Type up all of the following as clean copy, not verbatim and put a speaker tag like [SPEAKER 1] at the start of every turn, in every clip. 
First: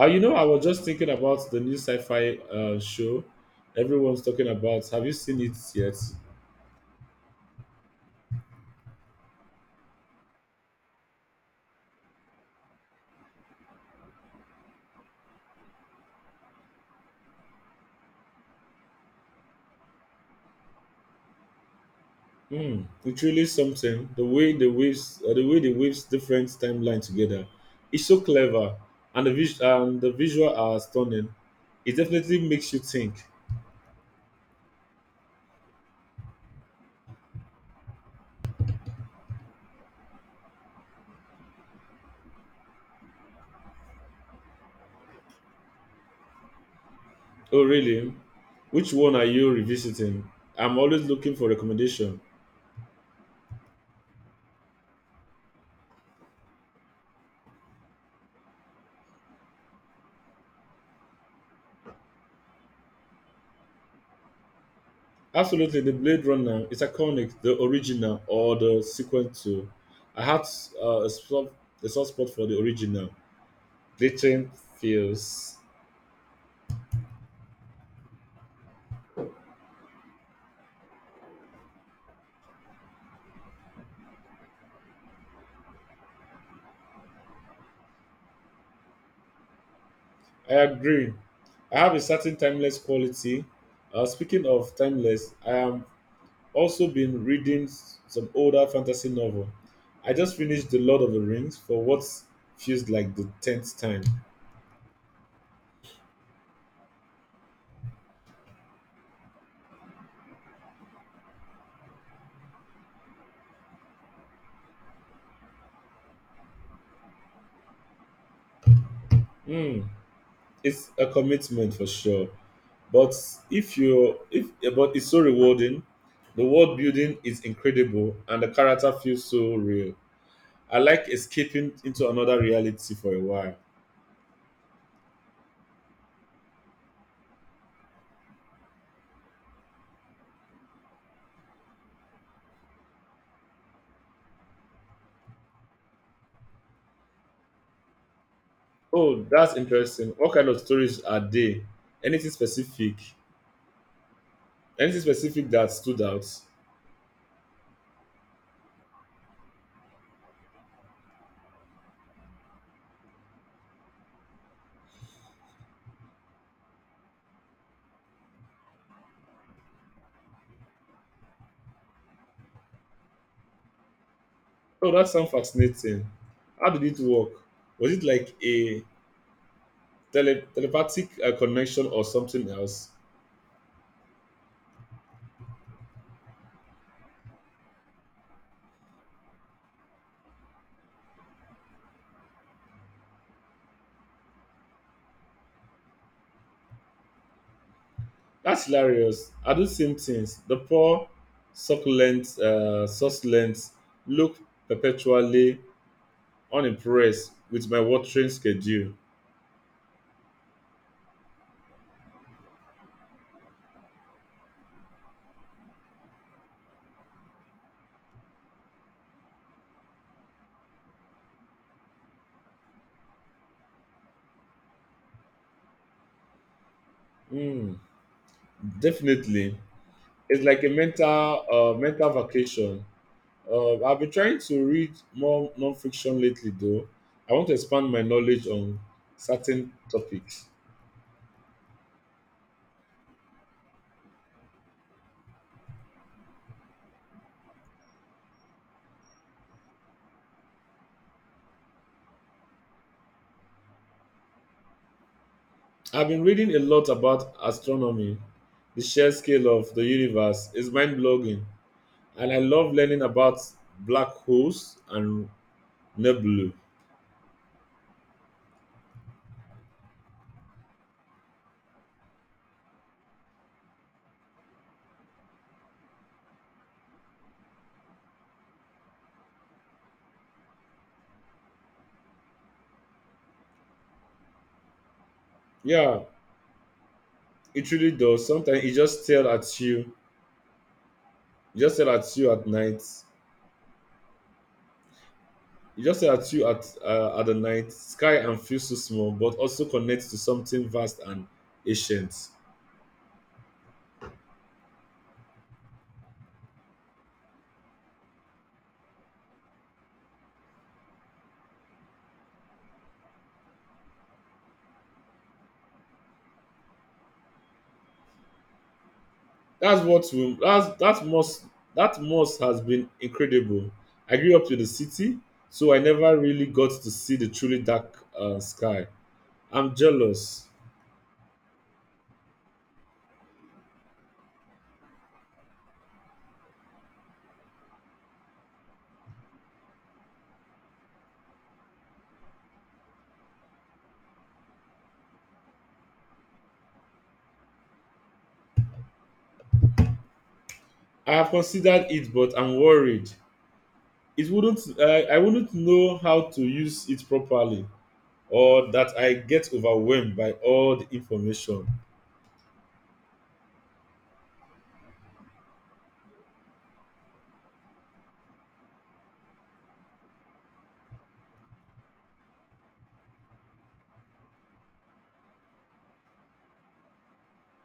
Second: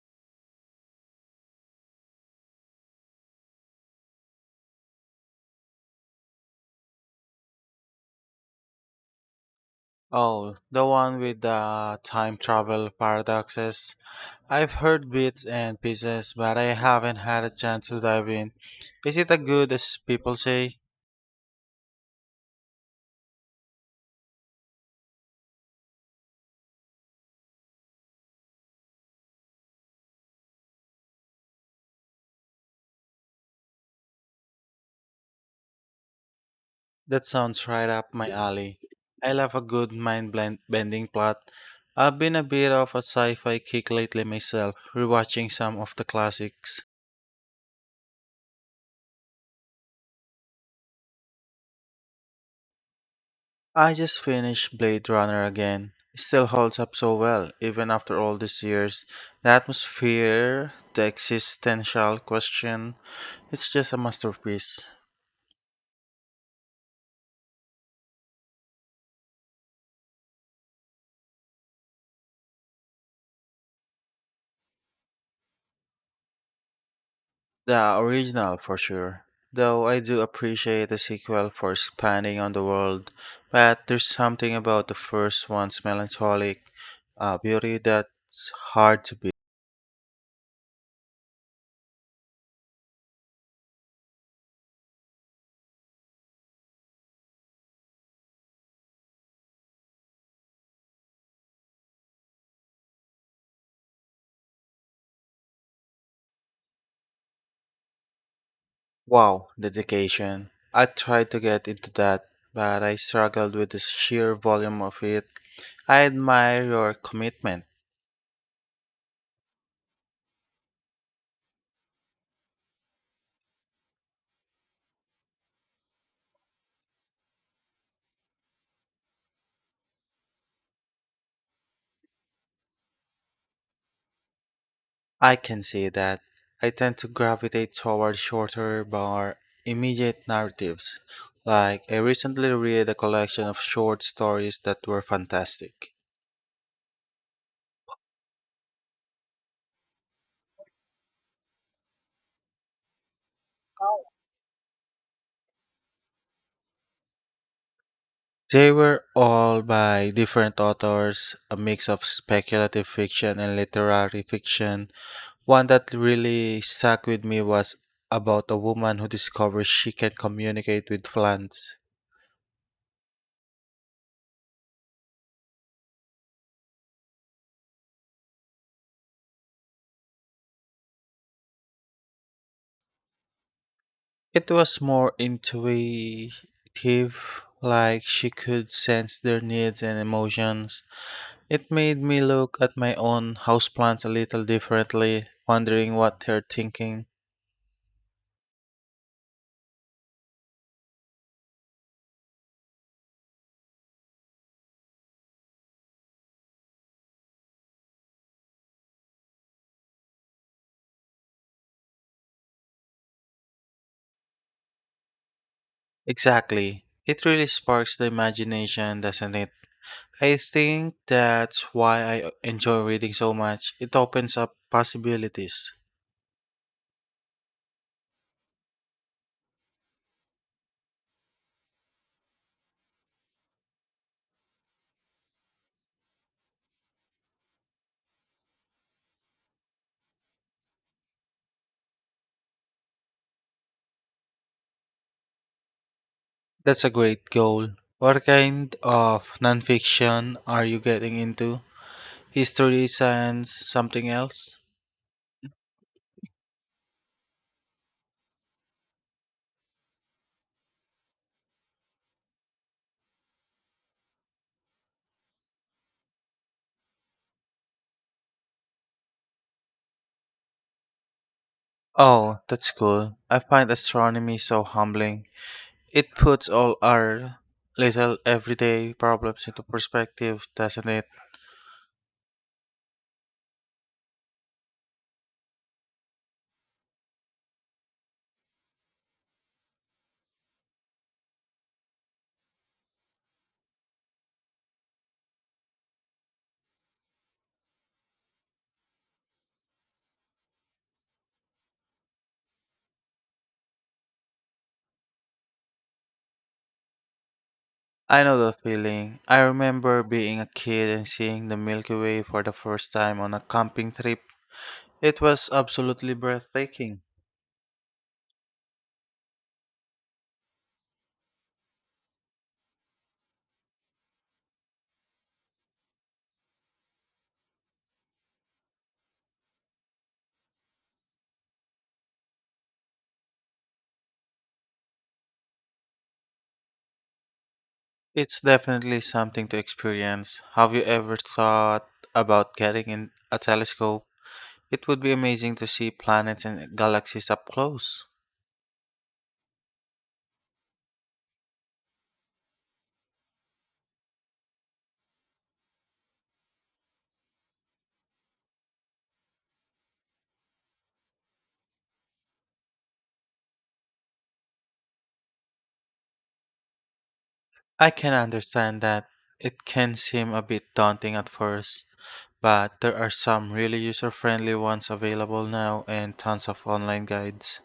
[SPEAKER 1] I was just thinking about the new sci-fi show everyone's talking about. Have you seen it yet?
[SPEAKER 2] Oh, the one with the time travel paradoxes. I've heard bits and pieces, but I haven't had a chance to dive in. Is it as good as people say?
[SPEAKER 1] Hmm, it's really something. The way the waves, the way they waves different timeline together, it's so clever, and the visual are stunning. It definitely makes you think.
[SPEAKER 2] That sounds right up my alley. I love a good bending plot. I've been a bit of a sci fi kick lately myself, rewatching some of the classics.
[SPEAKER 1] Oh, really? Which one are you revisiting? I'm always looking for recommendation.
[SPEAKER 2] I just finished Blade Runner again. It still holds up so well, even after all these years. The atmosphere, the existential question, it's just a masterpiece.
[SPEAKER 1] Absolutely, the Blade Runner is iconic, the original or the sequel to. I had uh, a, soft, a soft spot for the original. Glitching feels.
[SPEAKER 2] The original, for sure. Though I do appreciate the sequel for expanding on the world, but there's something about the first one's melancholic beauty that's hard to beat.
[SPEAKER 1] I agree. I have a certain timeless quality. Speaking of timeless, I am also been reading some older fantasy novel. I just finished The Lord of the Rings for what feels like the tenth time.
[SPEAKER 2] Wow, dedication. I tried to get into that, but I struggled with the sheer volume of it. I admire your commitment.
[SPEAKER 1] Hmm, it's a commitment for sure, but if you if but it's so rewarding. The world building is incredible and the character feels so real. I like escaping into another reality for a while.
[SPEAKER 2] I can see that. I tend to gravitate toward shorter, more immediate narratives. Like, I recently read a collection of short stories that were fantastic.
[SPEAKER 1] Oh, that's interesting. What kind of stories are they? anything specific Anything specific that stood out?
[SPEAKER 2] They were all by different authors, a mix of speculative fiction and literary fiction. One that really stuck with me was about a woman who discovers she can communicate with plants.
[SPEAKER 1] Oh, that sounds fascinating. How did it work? Was it like a telepathic connection or something else?
[SPEAKER 2] It was more intuitive, like she could sense their needs and emotions. It made me look at my own houseplants a little differently, wondering what they're thinking.
[SPEAKER 1] That's hilarious. I do same things. The poor succulents look perpetually unimpressed with my watering schedule.
[SPEAKER 2] Exactly. It really sparks the imagination, doesn't it? I think that's why I enjoy reading so much. It opens up possibilities.
[SPEAKER 1] Mm, definitely, it's like a mental vacation. I've been trying to read more non-fiction lately, though. I want to expand my knowledge on certain topics.
[SPEAKER 2] That's a great goal. What kind of nonfiction are you getting into? History, science, something else?
[SPEAKER 1] I've been reading a lot about astronomy. The sheer scale of the universe is mind-blowing, and I love learning about black holes and nebulae.
[SPEAKER 2] Oh, that's cool. I find astronomy so humbling. It puts all our little everyday problems into perspective, doesn't it?
[SPEAKER 1] Yeah, it really does. Sometimes it just stare at you at night. It just stare at you at the night sky and feels so small, but also connects to something vast and ancient.
[SPEAKER 2] I know the feeling. I remember being a kid and seeing the Milky Way for the first time on a camping trip. It was absolutely breathtaking.
[SPEAKER 1] That's what we, that's that must has been incredible. I grew up in the city, so I never really got to see the truly dark sky. I'm jealous.
[SPEAKER 2] It's definitely something to experience. Have you ever thought about getting in a telescope? It would be amazing to see planets and galaxies up close.
[SPEAKER 1] I have considered it, but I'm worried it wouldn't. I wouldn't know how to use it properly, or that I get overwhelmed by all the information.
[SPEAKER 2] I can understand that it can seem a bit daunting at first, but there are some really user friendly ones available now and tons of online guides.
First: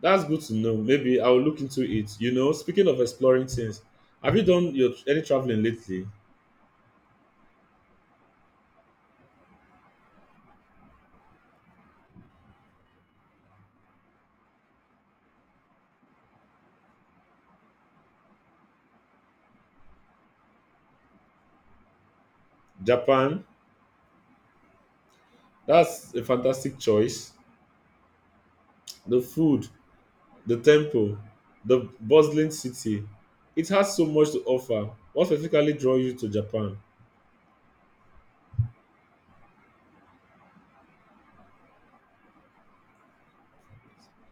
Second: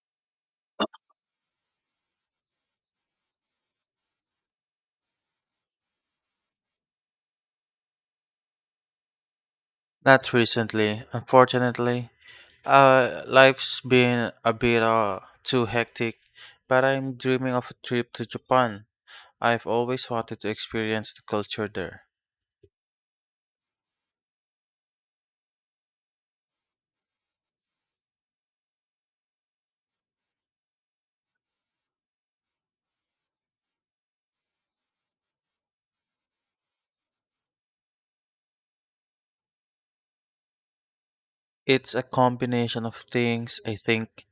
[SPEAKER 1] That's good to know. Maybe I'll look into it. You know, speaking of exploring things, have you done your any traveling lately?
[SPEAKER 2] Not recently, unfortunately. Life's been a bit too hectic, but I'm dreaming of a trip to Japan. I've always wanted to experience the culture there.
[SPEAKER 1] Japan, that's a fantastic choice. The food, the temple, the bustling city, it has so much to offer. What specifically draw you to japan?
[SPEAKER 2] It's a combination of things, I think.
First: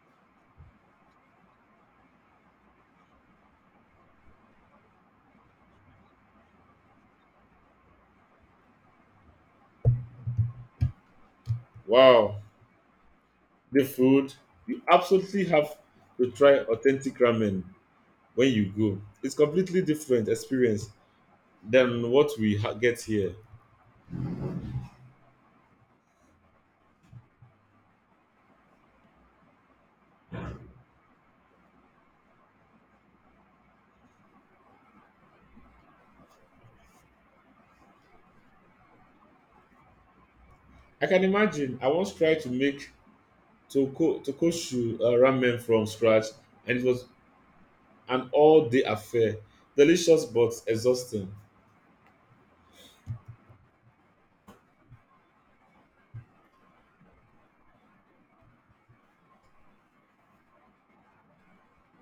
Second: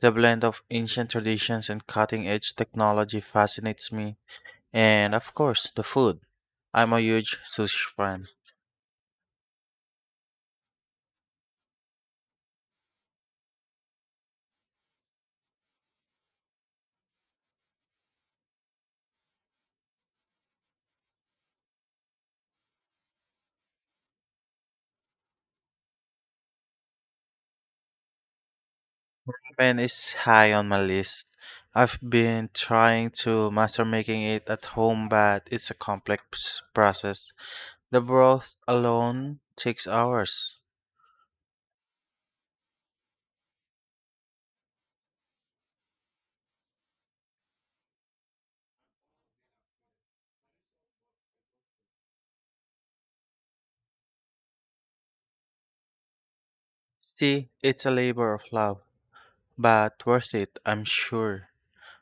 [SPEAKER 2] The blend of ancient traditions and cutting edge technology fascinates me. And of course, the food. I'm a huge sushi fan.
[SPEAKER 1] Wow, the food. You absolutely have to try authentic ramen when you go. It's completely different experience than what get here.
[SPEAKER 2] Ramen is high on my list. I've been trying to master making it at home, but it's a complex process. The broth alone takes hours.
[SPEAKER 1] I can imagine. I once tried to make tokoshu ramen from scratch, and it was an all-day affair. Delicious but exhausting.
[SPEAKER 2] See, it's a labor of love, but worth it, I'm sure.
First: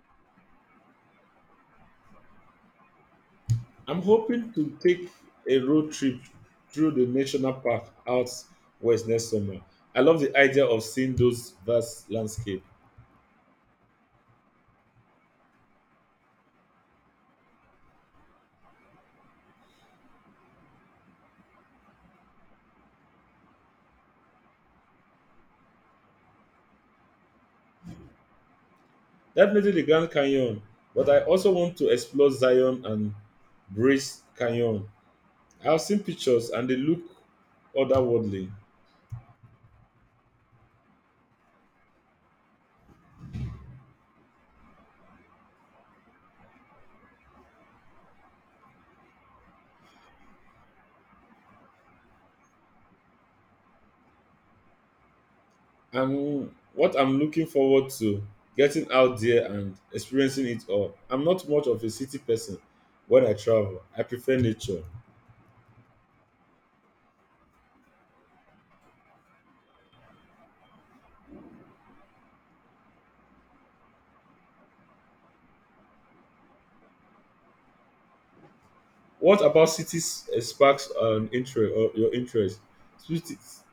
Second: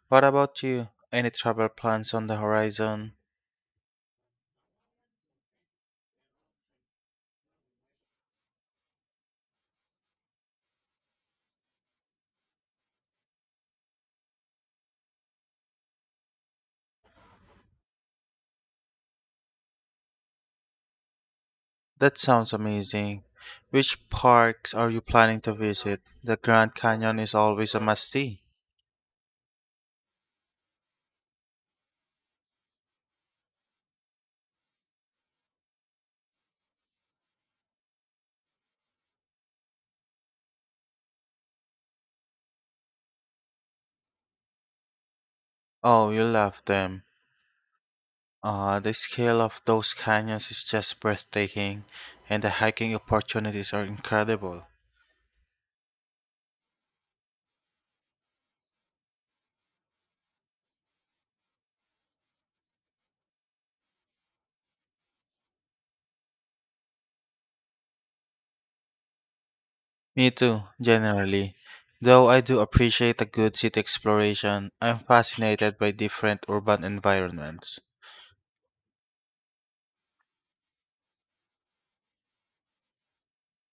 [SPEAKER 2] What about you? Any travel plans on the horizon?
[SPEAKER 1] I'm hoping to take a road trip through the national park out west next summer. I love the idea of seeing those vast landscape.
[SPEAKER 2] That sounds amazing. Which parks are you planning to visit? The Grand Canyon is always a must see.
[SPEAKER 1] Definitely the Grand Canyon, but I also want to explore Zion and Bryce Canyon. I've seen pictures and they look otherworldly.
[SPEAKER 2] Oh, you love them. The scale of those canyons is just breathtaking, and the hiking opportunities are incredible.
[SPEAKER 1] I'm looking forward to getting out there and experiencing it all. I'm not much of a city person when I travel. I prefer nature.
[SPEAKER 2] Me too, generally. Though I do appreciate a good city exploration, I'm fascinated by different urban environments.
[SPEAKER 1] What about cities sparks an interest or your interest? Cities-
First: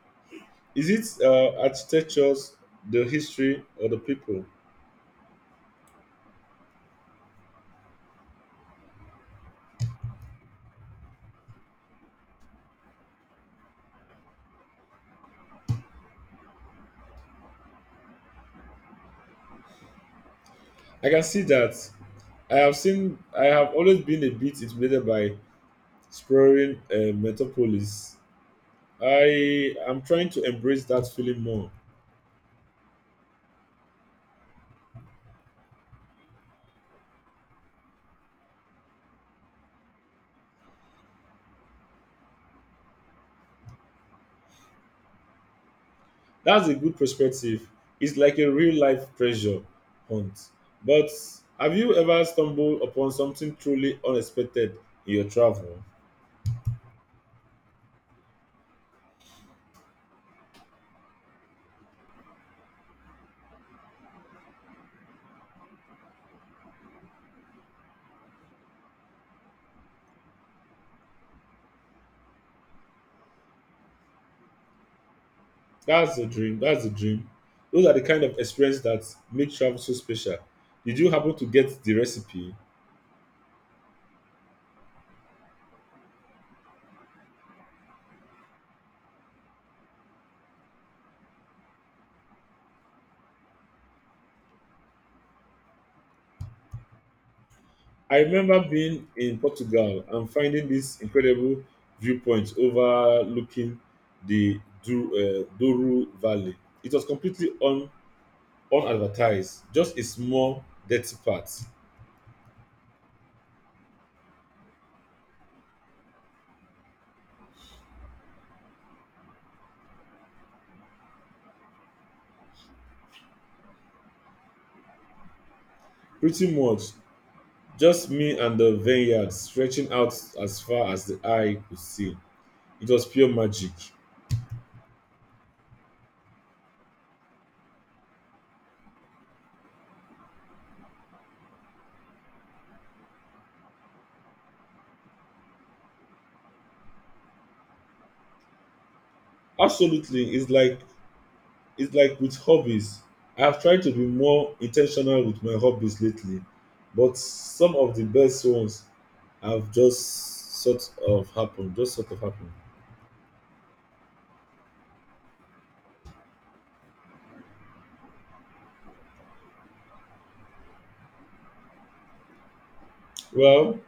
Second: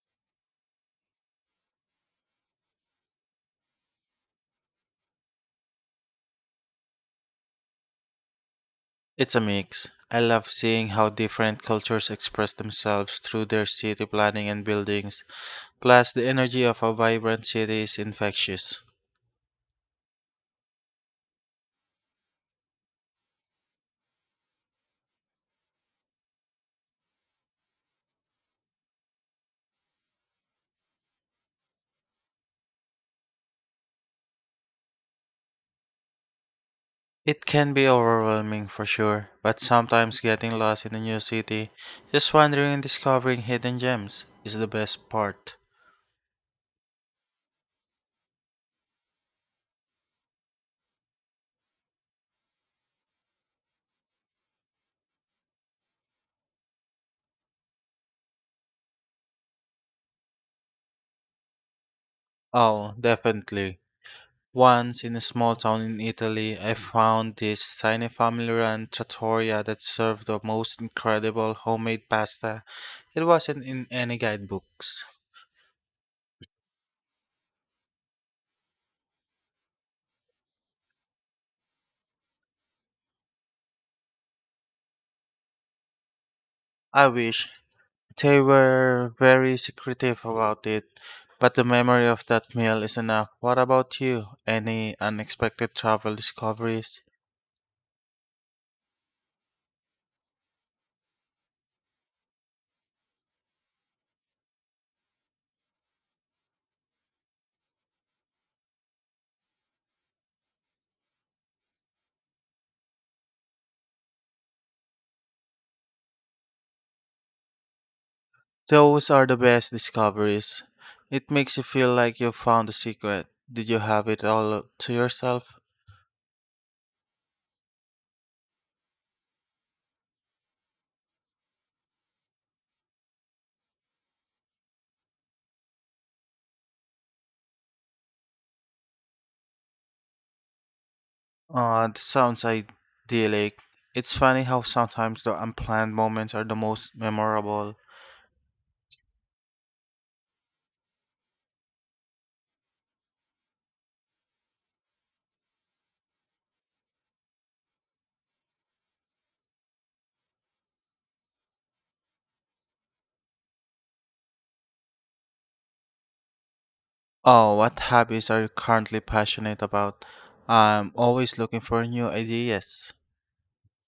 [SPEAKER 1] is it architectures, the history, or the people?
[SPEAKER 2] It's a mix. I love seeing how different cultures express themselves through their city planning and buildings, plus, the energy of a vibrant city is infectious.
[SPEAKER 1] I can see that. I have seen. I have always been a bit intimidated by exploring metropolis. I am trying to embrace that feeling more.
[SPEAKER 2] It can be overwhelming for sure, but sometimes getting lost in a new city, just wandering and discovering hidden gems is the best part.
[SPEAKER 1] That's a good perspective. It's like a real life treasure hunt. But have you ever stumbled upon something truly unexpected in your travel?
[SPEAKER 2] Oh, definitely. Once in a small town in Italy, I found this tiny family run trattoria that served the most incredible homemade pasta. It wasn't in any guidebooks.
[SPEAKER 1] That's the dream. Those are the kind of experience that make travel so special. Did you happen to get the recipe?
[SPEAKER 2] I wish. They were very secretive about it, but the memory of that meal is enough. What about you? Any unexpected travel discoveries?
[SPEAKER 1] I remember being in Portugal and finding this incredible viewpoint overlooking the Douro Valley. It was completely on unadvertised, just a small, dirty part.
[SPEAKER 2] Those are the best discoveries. It makes you feel like you found the secret. Did you have it all to yourself?
[SPEAKER 1] Pretty much just me and the vineyard stretching out as far as the eye could see. It was pure magic.
[SPEAKER 2] That sounds idyllic. It's funny how sometimes the unplanned moments are the most memorable.
[SPEAKER 1] Absolutely, it's like with hobbies. I have tried to be more intentional with my hobbies lately, but some of the best ones have just sort of happened.
[SPEAKER 2] Oh, what hobbies are you currently passionate about? I'm always looking for new ideas.
[SPEAKER 1] Well,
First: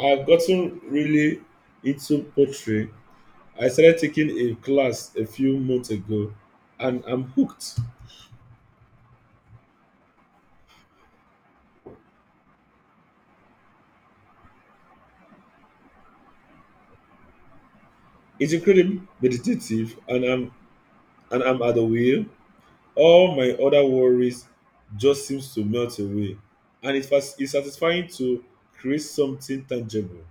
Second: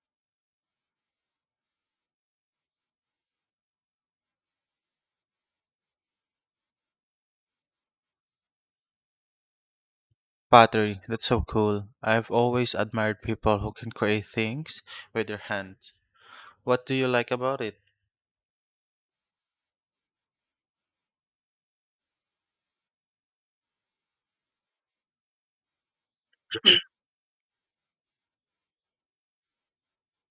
[SPEAKER 1] I've gotten really into pottery. I started taking a class a few months ago and I'm hooked.
[SPEAKER 2] Pottery, that's so cool. I've always admired people who can create things with their hands. What do you like about it?
[SPEAKER 1] It's incredibly meditative, and I'm at the wheel. All my other worries just seems to melt away. And it's satisfying to create something tangible.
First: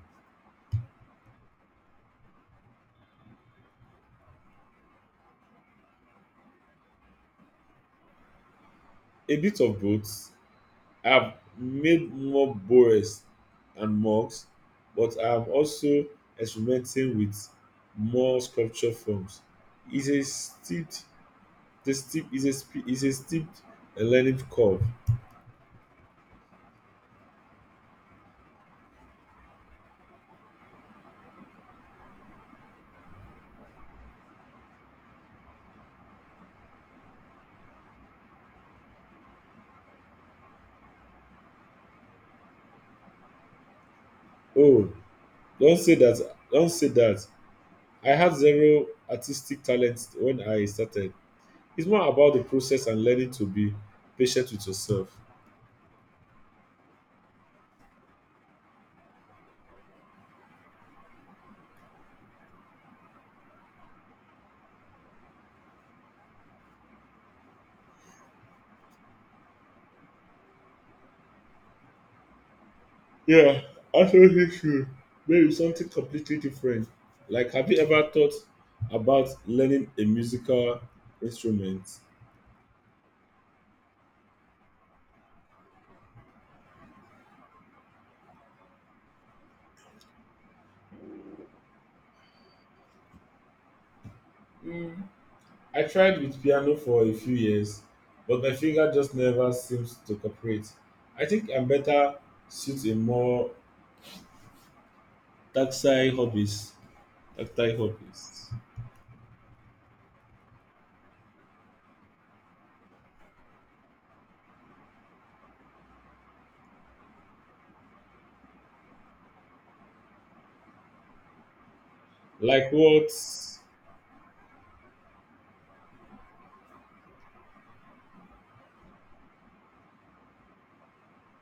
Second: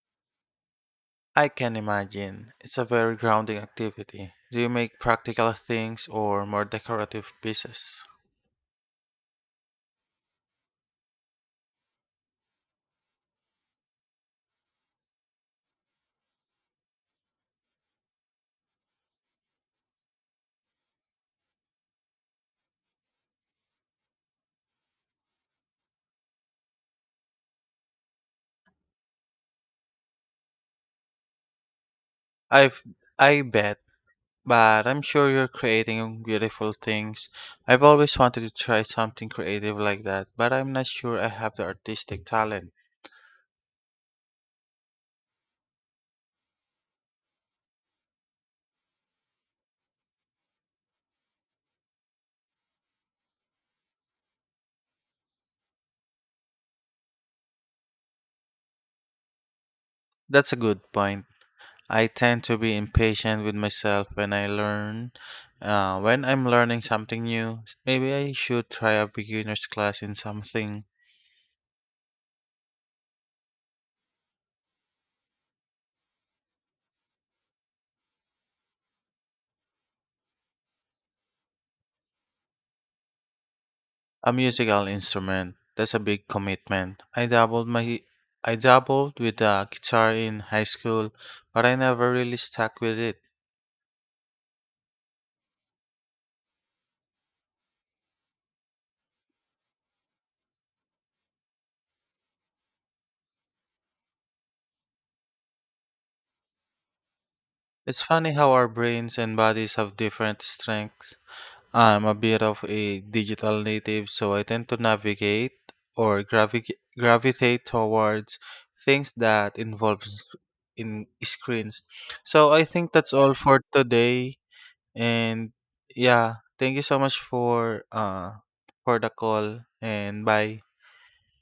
[SPEAKER 2] I can imagine. It's a very grounding activity. Do you make practical things or more decorative pieces?
[SPEAKER 1] A bit of both. I've made more bores and mugs, but I'm also experimenting with more sculpture forms. It's a steep The steep is a sp- is a steep learning curve.
[SPEAKER 2] I've I bet, but I'm sure you're creating beautiful things. I've always wanted to try something creative like that, but I'm not sure I have the artistic talent.
[SPEAKER 1] Oh, don't say that. I had zero artistic talent when I started. It's more about the process and learning to be patient with yourself.
[SPEAKER 2] That's a good point. I tend to be impatient with myself when I learn. When I'm learning something new, maybe I should try a beginner's class in something.
[SPEAKER 1] Yeah, I feel issue. Maybe something completely different. Like, have you ever thought about learning a musical instrument?
[SPEAKER 2] A musical instrument. That's a big commitment. I dabbled my I dabbled with the guitar in high school, but I never really stuck with it.
[SPEAKER 1] I tried with piano for a few years, but my finger just never seems to cooperate. I think I'm better suit a more tactile hobbies. Tactile
[SPEAKER 2] It's funny
[SPEAKER 1] hobbies.
[SPEAKER 2] how our brains and bodies have different strengths. I'm a bit of a digital native, so I tend to navigate or gravitate towards things that involves in screens. So I
[SPEAKER 1] Like
[SPEAKER 2] think
[SPEAKER 1] what?
[SPEAKER 2] that's all for today, and yeah, thank you so much for the call and bye.